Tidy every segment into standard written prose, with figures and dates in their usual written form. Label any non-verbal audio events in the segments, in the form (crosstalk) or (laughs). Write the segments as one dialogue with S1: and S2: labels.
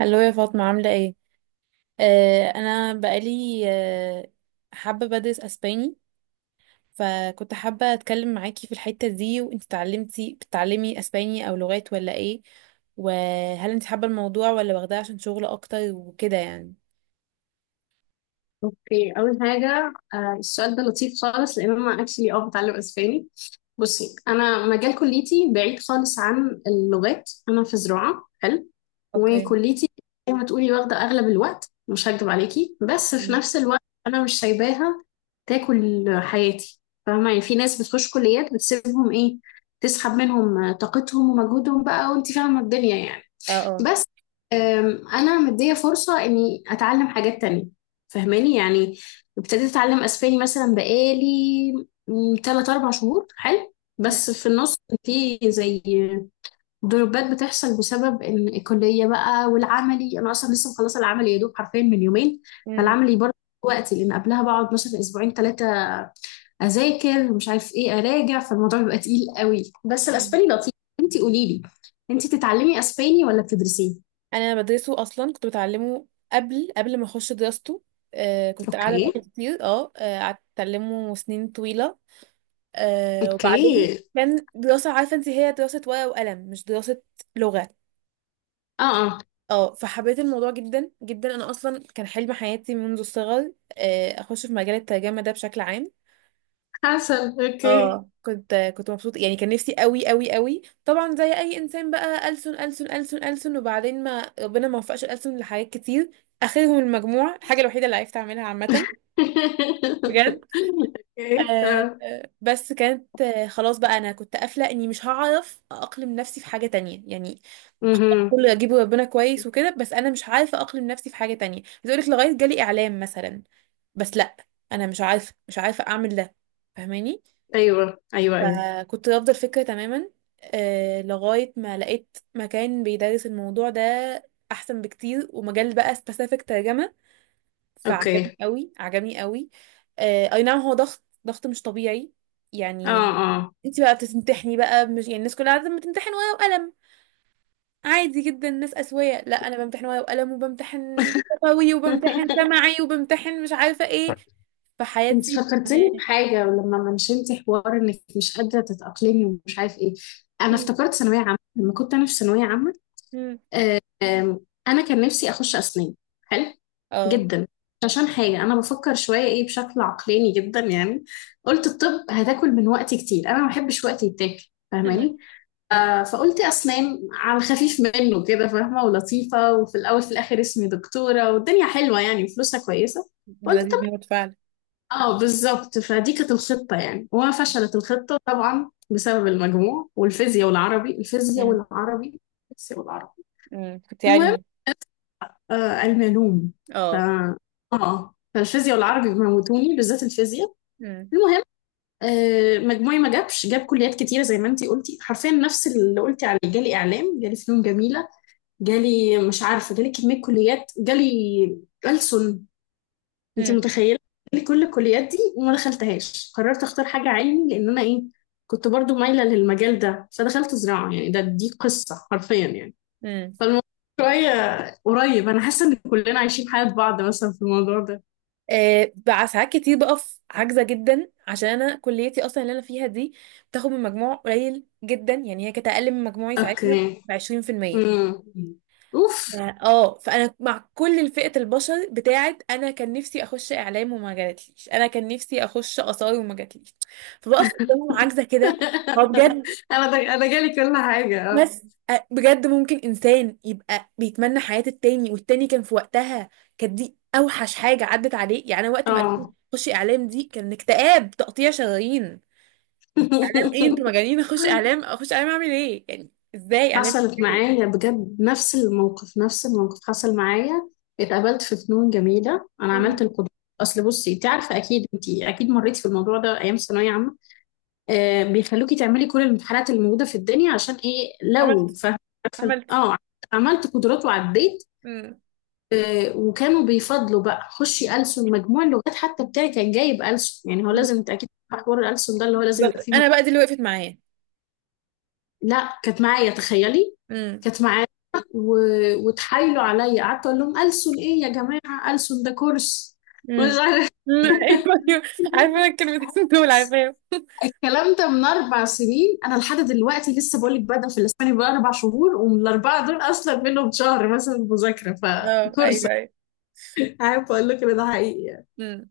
S1: هلو يا فاطمة، عاملة ايه؟ انا بقالي حابة بدرس اسباني، فكنت حابة اتكلم معاكي في الحتة دي. وانت اتعلمتي، بتتعلمي اسباني او لغات ولا ايه؟ وهل انت حابة الموضوع ولا واخداه عشان شغل اكتر وكده يعني؟
S2: اوكي، اول حاجه، السؤال ده لطيف خالص لان انا اكشلي بتعلم اسباني. بصي، انا مجال كليتي بعيد خالص عن اللغات. انا في زراعه. حلو.
S1: اوكي.
S2: وكليتي زي ما تقولي واخده اغلب الوقت، مش هكدب عليكي، بس في
S1: مم.
S2: نفس الوقت انا مش سايباها تاكل حياتي. فاهمه يعني، في ناس بتخش كليات بتسيبهم ايه، تسحب منهم طاقتهم ومجهودهم بقى، وانت فاهمه الدنيا يعني.
S1: اه اه
S2: بس، انا مديه فرصه اني اتعلم حاجات تانية. فاهماني يعني. ابتديت اتعلم اسباني مثلا بقالي 3 4 شهور. حلو. بس
S1: مم.
S2: في النص في زي ضربات بتحصل بسبب ان الكليه بقى، والعملي، انا اصلا لسه مخلصه العملي يا دوب حرفيا من يومين.
S1: مم.
S2: فالعملي برضه وقتي، لان قبلها بقعد مثلا اسبوعين ثلاثه اذاكر مش عارف ايه اراجع، فالموضوع بيبقى تقيل قوي. بس
S1: مم.
S2: الاسباني لطيف. انتي قولي لي، انتي تتعلمي اسباني ولا بتدرسيه؟
S1: انا بدرسه، اصلا كنت بتعلمه قبل ما اخش دراسته. كنت قاعدة
S2: اوكي.
S1: بقالي كتير، قعدت اتعلمه سنين طويلة. وبعدين
S2: اوكي.
S1: كان دراسة، عارفة انت، هي دراسة ورقة وقلم، مش دراسة لغة.
S2: اه، اه.
S1: اه، فحبيت الموضوع جدا جدا. انا اصلا كان حلم حياتي منذ الصغر، اخش في مجال الترجمة ده بشكل عام.
S2: حسن. اوكي.
S1: اه، كنت مبسوطة يعني، كان نفسي قوي طبعا زي اي انسان بقى، ألسن. وبعدين ما ربنا ما وفقش، الألسن لحاجات كتير اخرهم المجموع، الحاجة الوحيدة اللي عرفت اعملها عامة بجد.
S2: (laughs) اوكي. اه.
S1: بس كانت، خلاص بقى، انا كنت قافله اني مش هعرف اقلم نفسي في حاجه تانية يعني.
S2: مهم.
S1: كل اجيب ربنا كويس وكده، بس انا مش عارفه اقلم نفسي في حاجه تانية. بتقول لك لغايه جالي اعلام مثلا، بس لا، انا مش عارفه اعمل ده، فاهماني.
S2: ايوه، ايوه، ايوه.
S1: فكنت رافضه الفكره تماما. لغايه ما لقيت مكان بيدرس الموضوع ده احسن بكتير، ومجال بقى سبيسيفيك، ترجمه. فعجبني
S2: اوكي.
S1: قوي، عجبني قوي. اي نعم، هو ضغط مش طبيعي
S2: اه،
S1: يعني.
S2: اه.
S1: انت بقى بتمتحني بقى، مش يعني الناس كلها عاده بتمتحن ورقه وقلم، عادي جدا، الناس اسويه. لا، انا بمتحن ورقه وقلم، وبمتحن
S2: (laughs)
S1: لغوي، وبمتحن سمعي، وبمتحن مش عارفه ايه،
S2: انت
S1: فحياتي.
S2: فكرتني بحاجه لما منشنت حوار انك مش قادره تتاقلمي ومش عارف ايه. انا
S1: مم.
S2: افتكرت ثانويه عامه لما كنت انا في ثانويه عامه.
S1: مم.
S2: آم، انا كان نفسي اخش اسنان. حلو
S1: اه.
S2: جدا. عشان حاجه انا بفكر شويه ايه، بشكل عقلاني جدا يعني. قلت الطب هتاكل من وقتي كتير، انا ما بحبش وقتي يتاكل،
S1: مم.
S2: فاهماني. فقلت اسنان على الخفيف منه كده، فاهمه ولطيفه، وفي الاول في الاخر اسمي دكتوره والدنيا حلوه يعني وفلوسها كويسه. قلت طب،
S1: لذيذ موت فعلا.
S2: اه بالظبط. فدي كانت الخطه يعني، وما فشلت الخطه طبعا بسبب المجموع والفيزياء والعربي، الفيزياء
S1: مم.
S2: والعربي، الفيزياء والعربي.
S1: كنت
S2: المهم،
S1: علمي.
S2: الملوم. ف
S1: اه.
S2: اه فالفيزياء والعربي موتوني، بالذات الفيزياء.
S1: مم.
S2: المهم، مجموعي ما جابش، جاب كليات كتيره زي ما انتي قلتي، حرفيا نفس اللي قلتي عليه. جالي اعلام، جالي فنون جميله، جالي مش عارفه، جالي كميه كليات، جالي ألسن. انتي
S1: مم.
S2: متخيله؟ جالي كل الكليات دي وما دخلتهاش. قررت اختار حاجه علمي لان انا ايه، كنت برضو مايله للمجال ده فدخلت زراعه. يعني دي قصه حرفيا يعني.
S1: مم.
S2: فالموضوع شوية قريب، أنا حاسة إن كلنا عايشين حياة بعض مثلا في الموضوع ده.
S1: آه، بقى ساعات كتير بقف عاجزة جدا، عشان انا كليتي اصلا اللي انا فيها دي بتاخد من مجموع قليل جدا. يعني هي كانت اقل من مجموعي ساعتها
S2: أوكي.
S1: ب 20%.
S2: امم. أوف.
S1: فانا مع كل فئة البشر بتاعت انا كان نفسي اخش اعلام وما جاتليش، انا كان نفسي اخش اثار وما جاتليش، فبقف قدامهم عاجزة كده. هو
S2: (laughs)
S1: بجد،
S2: أنا جالي كل حاجة.
S1: بس بجد ممكن انسان يبقى بيتمنى حياة التاني، والتاني كان في وقتها. كانت دي اوحش حاجة عدت عليه يعني. أنا وقت
S2: أه،
S1: ما قالوا لي
S2: أه.
S1: خشي اعلام، دي كان اكتئاب تقطيع شرايين. اعلام ايه؟ انتوا
S2: (laughs)
S1: مجانين! (laughs) اخش اعلام، اخش اعلام، اعمل ايه يعني، ازاي اعلام؟
S2: حصلت
S1: ايه.
S2: معايا بجد نفس الموقف، نفس الموقف حصل معايا. اتقابلت في فنون جميلة، أنا عملت
S1: مم.
S2: القدرات. أصل بصي أنت عارفة أكيد، أنت أكيد مريت في الموضوع ده أيام ثانوية عامة. بيخلوكي تعملي كل الامتحانات اللي موجودة في الدنيا عشان إيه، لو.
S1: عملت عملت.
S2: اه، عملت قدرات وعديت.
S1: مم.
S2: وكانوا بيفضلوا بقى خشي ألسن، مجموع اللغات حتى بتاعي كان جايب ألسن، يعني هو
S1: مم.
S2: لازم، انت اكيد عارفة حوار الألسن ده، اللي هو لازم يبقى
S1: بالظبط،
S2: فيه
S1: انا
S2: مجموع.
S1: بقى دي اللي وقفت معايا.
S2: لا كانت معايا، تخيلي،
S1: مم.
S2: كانت معايا. و... وتحايلوا عليا، قعدت اقول لهم ألسن ايه يا جماعة، ألسن ده كورس
S1: مم.
S2: مش
S1: مم.
S2: عارف. (laughs)
S1: (laughs) ايوه، ايوه، عارفه، انا الكلمتين دول عارفاهم. (laughs)
S2: الكلام ده من اربع سنين، انا لحد دلوقتي لسه بقول لك بادئه في الاسباني، بقى اربع شهور ومن الاربعه دول اصلا منهم شهر مثلا مذاكره.
S1: اه،
S2: فكورس،
S1: ايوه،
S2: عارف اقول لك ان ده حقيقي يعني.
S1: ايوه.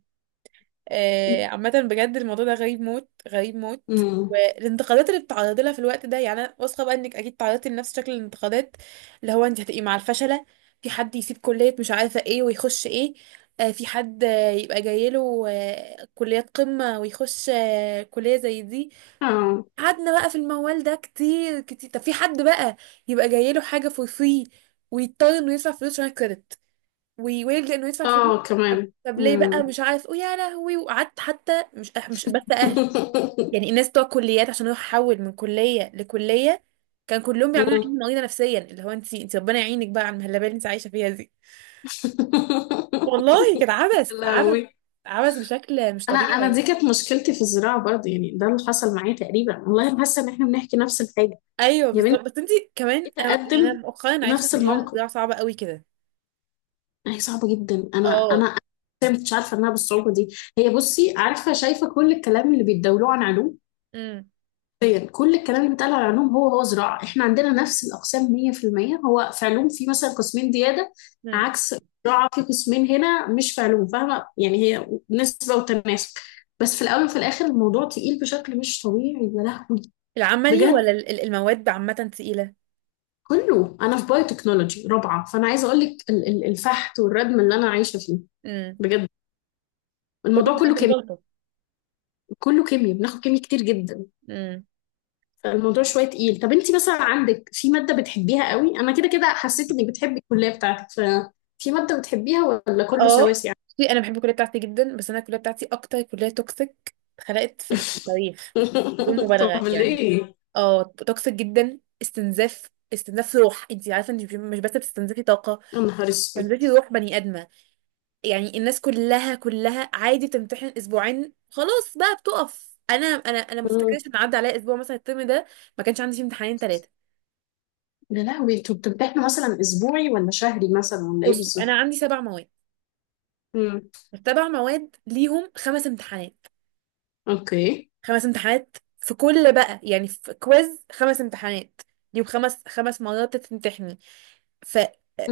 S1: آه، عامة بجد الموضوع ده غريب موت، غريب موت.
S2: امم.
S1: والانتقادات اللي بتتعرضي لها في الوقت ده، يعني انا واثقه بقى انك اكيد تعرضتي لنفس شكل الانتقادات. اللي هو انت هتبقي مع الفشله، في حد يسيب كليه مش عارفه ايه ويخش ايه، في حد، يبقى جايله كليات قمه ويخش كليه زي دي.
S2: اه،
S1: قعدنا بقى في الموال ده كتير كتير. طب في حد بقى يبقى جايله حاجه فور فري، ويضطر انه يدفع فلوس عشان الكريدت ويويل لانه يدفع فلوس.
S2: اه.
S1: طب
S2: كمان.
S1: طب ليه بقى؟
S2: امم.
S1: مش عارف ويا لهوي. وقعدت، حتى مش أه، مش بس اهل يعني،
S2: (laughs)
S1: الناس بتوع كليات، عشان هو حول من كليه لكليه، كان كلهم بيعملوا
S2: أمم.
S1: عيني مريضه نفسيا، اللي هو انت ربنا يعينك بقى على المهلبيه اللي انت عايشه فيها دي. والله كان
S2: (laughs)
S1: عبث، عبث،
S2: لهوي.
S1: عبث بشكل مش
S2: انا
S1: طبيعي
S2: انا دي
S1: يعني.
S2: كانت مشكلتي في الزراعه برضه، يعني ده اللي حصل معايا تقريبا. والله انا حاسه ان احنا بنحكي نفس الحاجه.
S1: ايوه
S2: يا
S1: بالظبط.
S2: بنتي،
S1: بس انت كمان،
S2: جيت
S1: يعني انا
S2: اقدم
S1: مؤخرا عرفت ان
S2: نفس
S1: موضوع
S2: الموقف.
S1: النزاع صعب قوي كده.
S2: هي صعبه جدا. انا انا
S1: اه.
S2: أنا ما كنتش عارفه انها بالصعوبه دي. هي بصي، عارفه شايفه كل الكلام اللي بيتداولوه عن علوم.
S1: امم.
S2: حرفيا كل الكلام اللي بيتقال على علوم هو زراعة. احنا عندنا نفس الأقسام 100%. هو في علوم في مثلا قسمين زيادة،
S1: امم.
S2: عكس زراعة في قسمين هنا مش في علوم، فاهمة يعني، هي نسبة وتناسب. بس في الأول وفي الآخر الموضوع تقيل بشكل مش طبيعي. يا لهوي.
S1: العملي
S2: بجد.
S1: ولا المواد عامه تقيله؟
S2: كله، أنا في بايو تكنولوجي رابعة، فأنا عايزة أقول لك الفحت والردم اللي أنا عايشة فيه.
S1: امم.
S2: بجد،
S1: كله
S2: الموضوع
S1: من
S2: كله
S1: اجل
S2: كيمياء،
S1: البلطه.
S2: كله كيمياء، بناخد كيمياء كتير جدا.
S1: إمم.
S2: الموضوع شويه تقيل. طب انت مثلا عندك في ماده بتحبيها قوي؟ انا كده كده حسيت انك بتحبي الكليه بتاعتك، ففي ماده بتحبيها ولا كله
S1: اه.
S2: سواسي يعني؟
S1: بصي، انا بحب الكليه بتاعتي جدا، بس انا الكليه بتاعتي اكتر كليه توكسيك اتخلقت في التاريخ، بدون
S2: (laughs)
S1: مبالغه
S2: طب
S1: يعني.
S2: ليه؟
S1: اه، توكسيك جدا، استنزاف، استنزاف روح. انت عارفه، انت مش بس بتستنزفي طاقه،
S2: يا نهار اسود.
S1: بتستنزفي روح بني ادمه. يعني الناس كلها، كلها عادي بتمتحن اسبوعين، خلاص بقى بتقف. انا، انا ما
S2: مم.
S1: افتكرش ان عدى عليا اسبوع مثلا الترم ده ما كانش عندي فيه امتحانين ثلاثه.
S2: يا لهوي، انتوا بتمتحنوا مثلا اسبوعي ولا شهري مثلا ولا ايه
S1: بصي
S2: بالظبط؟
S1: انا عندي سبع مواد.
S2: مم.
S1: السبع مواد ليهم خمس امتحانات.
S2: اوكي.
S1: خمس امتحانات في كل بقى، يعني في كويز، خمس امتحانات. يوم، خمس مرات تمتحني. ف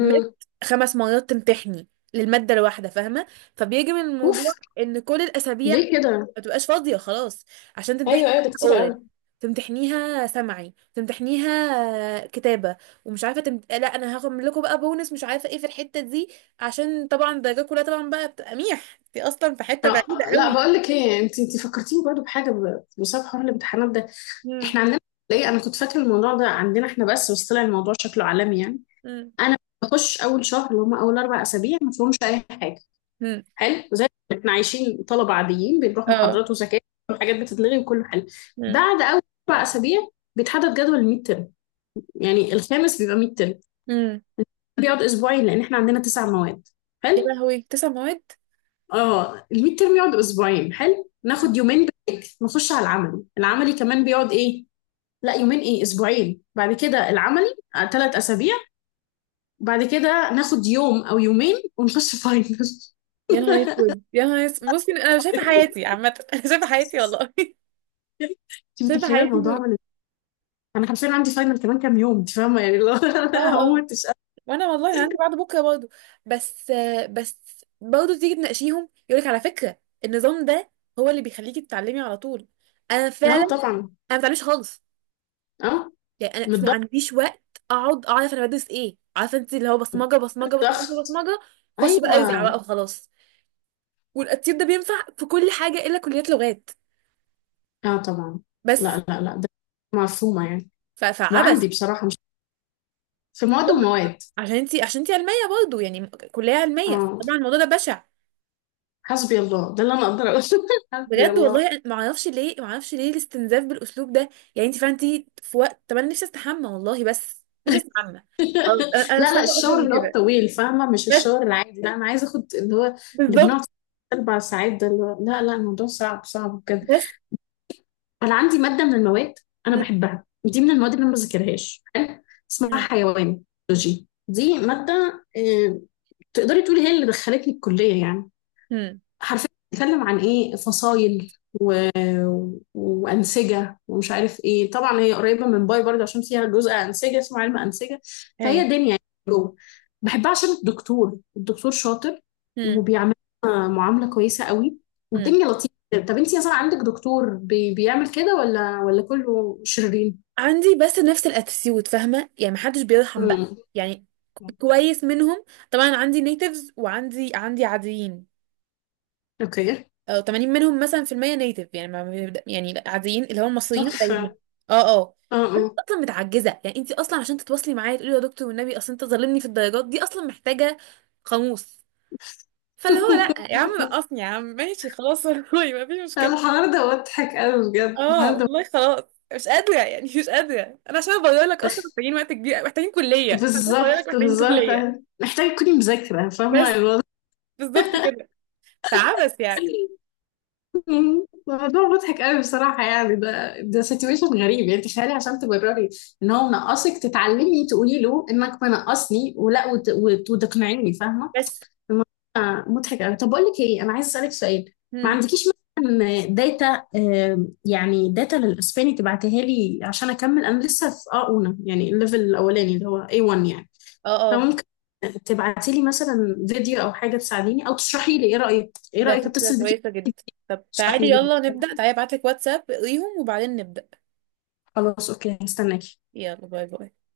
S1: مت خمس مرات تمتحني للمادة الواحدة، فاهمة؟ فبيجي من
S2: اوف.
S1: الموضوع ان كل الاسابيع
S2: ليه كده؟
S1: ما تبقاش فاضية خلاص، عشان تمتحني
S2: ايوه، ايوه، ده كتير
S1: اورال،
S2: قوي.
S1: تمتحنيها سمعي، تمتحنيها كتابة، ومش عارفة لا، انا هاخد من لكم بقى بونس، مش عارفة ايه في الحتة دي، عشان طبعا الدرجات كلها طبعا بقى بتبقى ميح، دي اصلا في حتة بعيدة
S2: لا
S1: قوي.
S2: بقول لك ايه، انت فكرتيني برضو بحاجه، بسبب حوار الامتحانات ده.
S1: مم.
S2: احنا عندنا. ليه انا كنت فاكره الموضوع ده عندنا احنا بس طلع الموضوع شكله عالمي يعني.
S1: مم.
S2: انا بخش اول شهر اللي هم اول اربع اسابيع ما فيهمش اي حاجه.
S1: مم.
S2: حلو، زي ما احنا عايشين طلبه عاديين، بنروح
S1: اه.
S2: محاضرات وزكاه وحاجات بتتلغي وكله حلو.
S1: مم.
S2: بعد اول اربع اسابيع بيتحدد جدول الميد ترم، يعني الخامس بيبقى ميد ترم.
S1: مم.
S2: بيقعد اسبوعين لان احنا عندنا تسع مواد.
S1: يا
S2: حلو.
S1: لهوي، تسع مواد!
S2: اه، الميد ترم يقعد اسبوعين. حلو.
S1: مم.
S2: ناخد يومين بريك، نخش على العملي. العملي كمان بيقعد ايه؟ لا، يومين ايه، اسبوعين، بعد كده العملي ثلاث اسابيع. بعد كده ناخد يوم او يومين ونخش فاينل. (laughs)
S1: يا نهار اسود، يا نهار اسود! بصي انا شايفه حياتي عامه، (laughs) انا شايفه حياتي والله. (laughs)
S2: انت
S1: شايفه
S2: متخيله
S1: حياتي
S2: الموضوع عمل إيه؟ انا حرفيا عندي فاينل كمان كام يوم، انت فاهمه يعني، لو (laughs)
S1: اه.
S2: انا
S1: اه.
S2: هموت. مش
S1: وانا والله انا عندي بعد بكره برضه. بس، بس برضه تيجي تناقشيهم يقولك على فكره النظام ده هو اللي بيخليكي تتعلمي على طول. انا
S2: قادرة.
S1: فعلا
S2: اه
S1: انا
S2: طبعا.
S1: ما بتعلمش خالص
S2: اه،
S1: يعني. انا
S2: من
S1: ما
S2: الضغط.
S1: عنديش وقت اقعد اعرف انا بدرس ايه، عارفه انت، اللي هو بصمجه بصمجه بصمجه
S2: للضغط.
S1: بصمجه خش بقى ارزع
S2: ايوه.
S1: بقى وخلاص. والتطبيق ده بينفع في كل حاجه الا كليات لغات،
S2: اه طبعا.
S1: بس.
S2: لا، لا، لا، ده مفهومه يعني.
S1: فعبث.
S2: وعندي بصراحه مش، في مواد ومواد.
S1: عشان انتي، عشان انتي علميه برضه يعني، كليه علميه،
S2: اه،
S1: طبعا الموضوع ده بشع.
S2: حسبي الله، ده اللي انا اقدر اقوله. (laughs) حسبي
S1: بجد
S2: الله.
S1: والله ما اعرفش ليه، ما اعرفش ليه الاستنزاف بالاسلوب ده. يعني انت فعلا انتي في وقت. طب انا نفسي استحمى والله، بس نفسي استحمى. خلاص،
S2: (laughs)
S1: أنا مش
S2: لا، لا،
S1: طالبه اكتر
S2: الشاور
S1: من
S2: اللي هو
S1: كده،
S2: الطويل فاهمه، مش
S1: بس.
S2: الشاور العادي. لا انا عايزه اخد اللي هو اللي بنقعد
S1: بالظبط.
S2: اربع ساعات ده، اللي هو لا، لا، الموضوع صعب، صعب.
S1: بس.
S2: انا عندي ماده من المواد انا
S1: هم،
S2: بحبها، دي من المواد اللي انا ما بذاكرهاش. حلو، اسمها
S1: هم،
S2: حيوان بيولوجي. دي ماده تقدري تقولي هي اللي دخلتني الكليه يعني.
S1: هم،
S2: حرفيا بتتكلم عن ايه، فصائل وانسجه ومش عارف ايه، طبعا هي قريبه من باي برضه عشان فيها جزء انسجه اسمه علم انسجه. فهي
S1: ايوه.
S2: دنيا يعني جوه. بحبها عشان الدكتور شاطر،
S1: هم،
S2: وبيعمل معامله كويسه قوي
S1: هم.
S2: والدنيا لطيفه. طب انتي مثلا عندك دكتور بيعمل كده ولا كله شرير؟
S1: عندي، بس نفس الاتيتيود فاهمه، يعني محدش بيرحم بقى
S2: مم.
S1: يعني، كويس منهم. طبعا عندي نيتيفز، وعندي عاديين.
S2: اوكي.
S1: اه، 80 منهم مثلا في المية نيتف، يعني ما بيبدأ يعني. لا، عاديين اللي هم المصريين
S2: تحفه.
S1: قليلين. اه. اه.
S2: اه،
S1: انت
S2: اه.
S1: اصلا متعجزه يعني، انت اصلا عشان تتواصلي معايا تقولي: يا دكتور والنبي اصل انت ظالمني في الدرجات دي، اصلا محتاجه قاموس. فاللي هو لا يا عم نقصني
S2: (laughs)
S1: يا عم، ماشي خلاص. (laughs) والله ما فيش مشكله.
S2: الحوار ده مضحك قوي، بجد
S1: اه
S2: الحوار ده
S1: والله خلاص. مش قادره يعني، مش قادره. انا عشان ابرر لك اصلا
S2: مضحك.
S1: محتاجين وقت كبير، محتاجين كليه عشان ابرر لك،
S2: بالظبط،
S1: محتاجين
S2: بالظبط.
S1: كليه،
S2: محتاجة تكوني مذاكرة فاهمة.
S1: بس. بالظبط كده. فعبس يعني.
S2: (laughs) موضوع مضحك قوي بصراحة يعني، ده سيتويشن غريب يعني. تخيلي عشان تبرري ان هو منقصك، تتعلمي تقولي له انك منقصني، ولا وتقنعيني، فاهمة.
S1: بس.
S2: الموضوع مضحك قوي. طب بقول لك ايه، انا عايز اسألك سؤال. ما
S1: مم.
S2: عندكيش مثلا داتا، يعني داتا للاسباني تبعتيها لي عشان اكمل. انا لسه في اولى يعني، الليفل الاولاني اللي هو A1 يعني.
S1: اه، آه.
S2: فممكن تبعتي لي مثلا فيديو او حاجة تساعديني، او تشرحي لي ايه رأيك، ايه
S1: ده
S2: رأيك
S1: فكرة
S2: اتصل بيكي
S1: كويسة جدا. طب
S2: تشرحي
S1: تعالي
S2: لي؟
S1: يلا نبدأ، تعالي ابعتلك واتساب اقريهم وبعدين نبدأ.
S2: خلاص، اوكي، هستناكي.
S1: يلا، باي باي.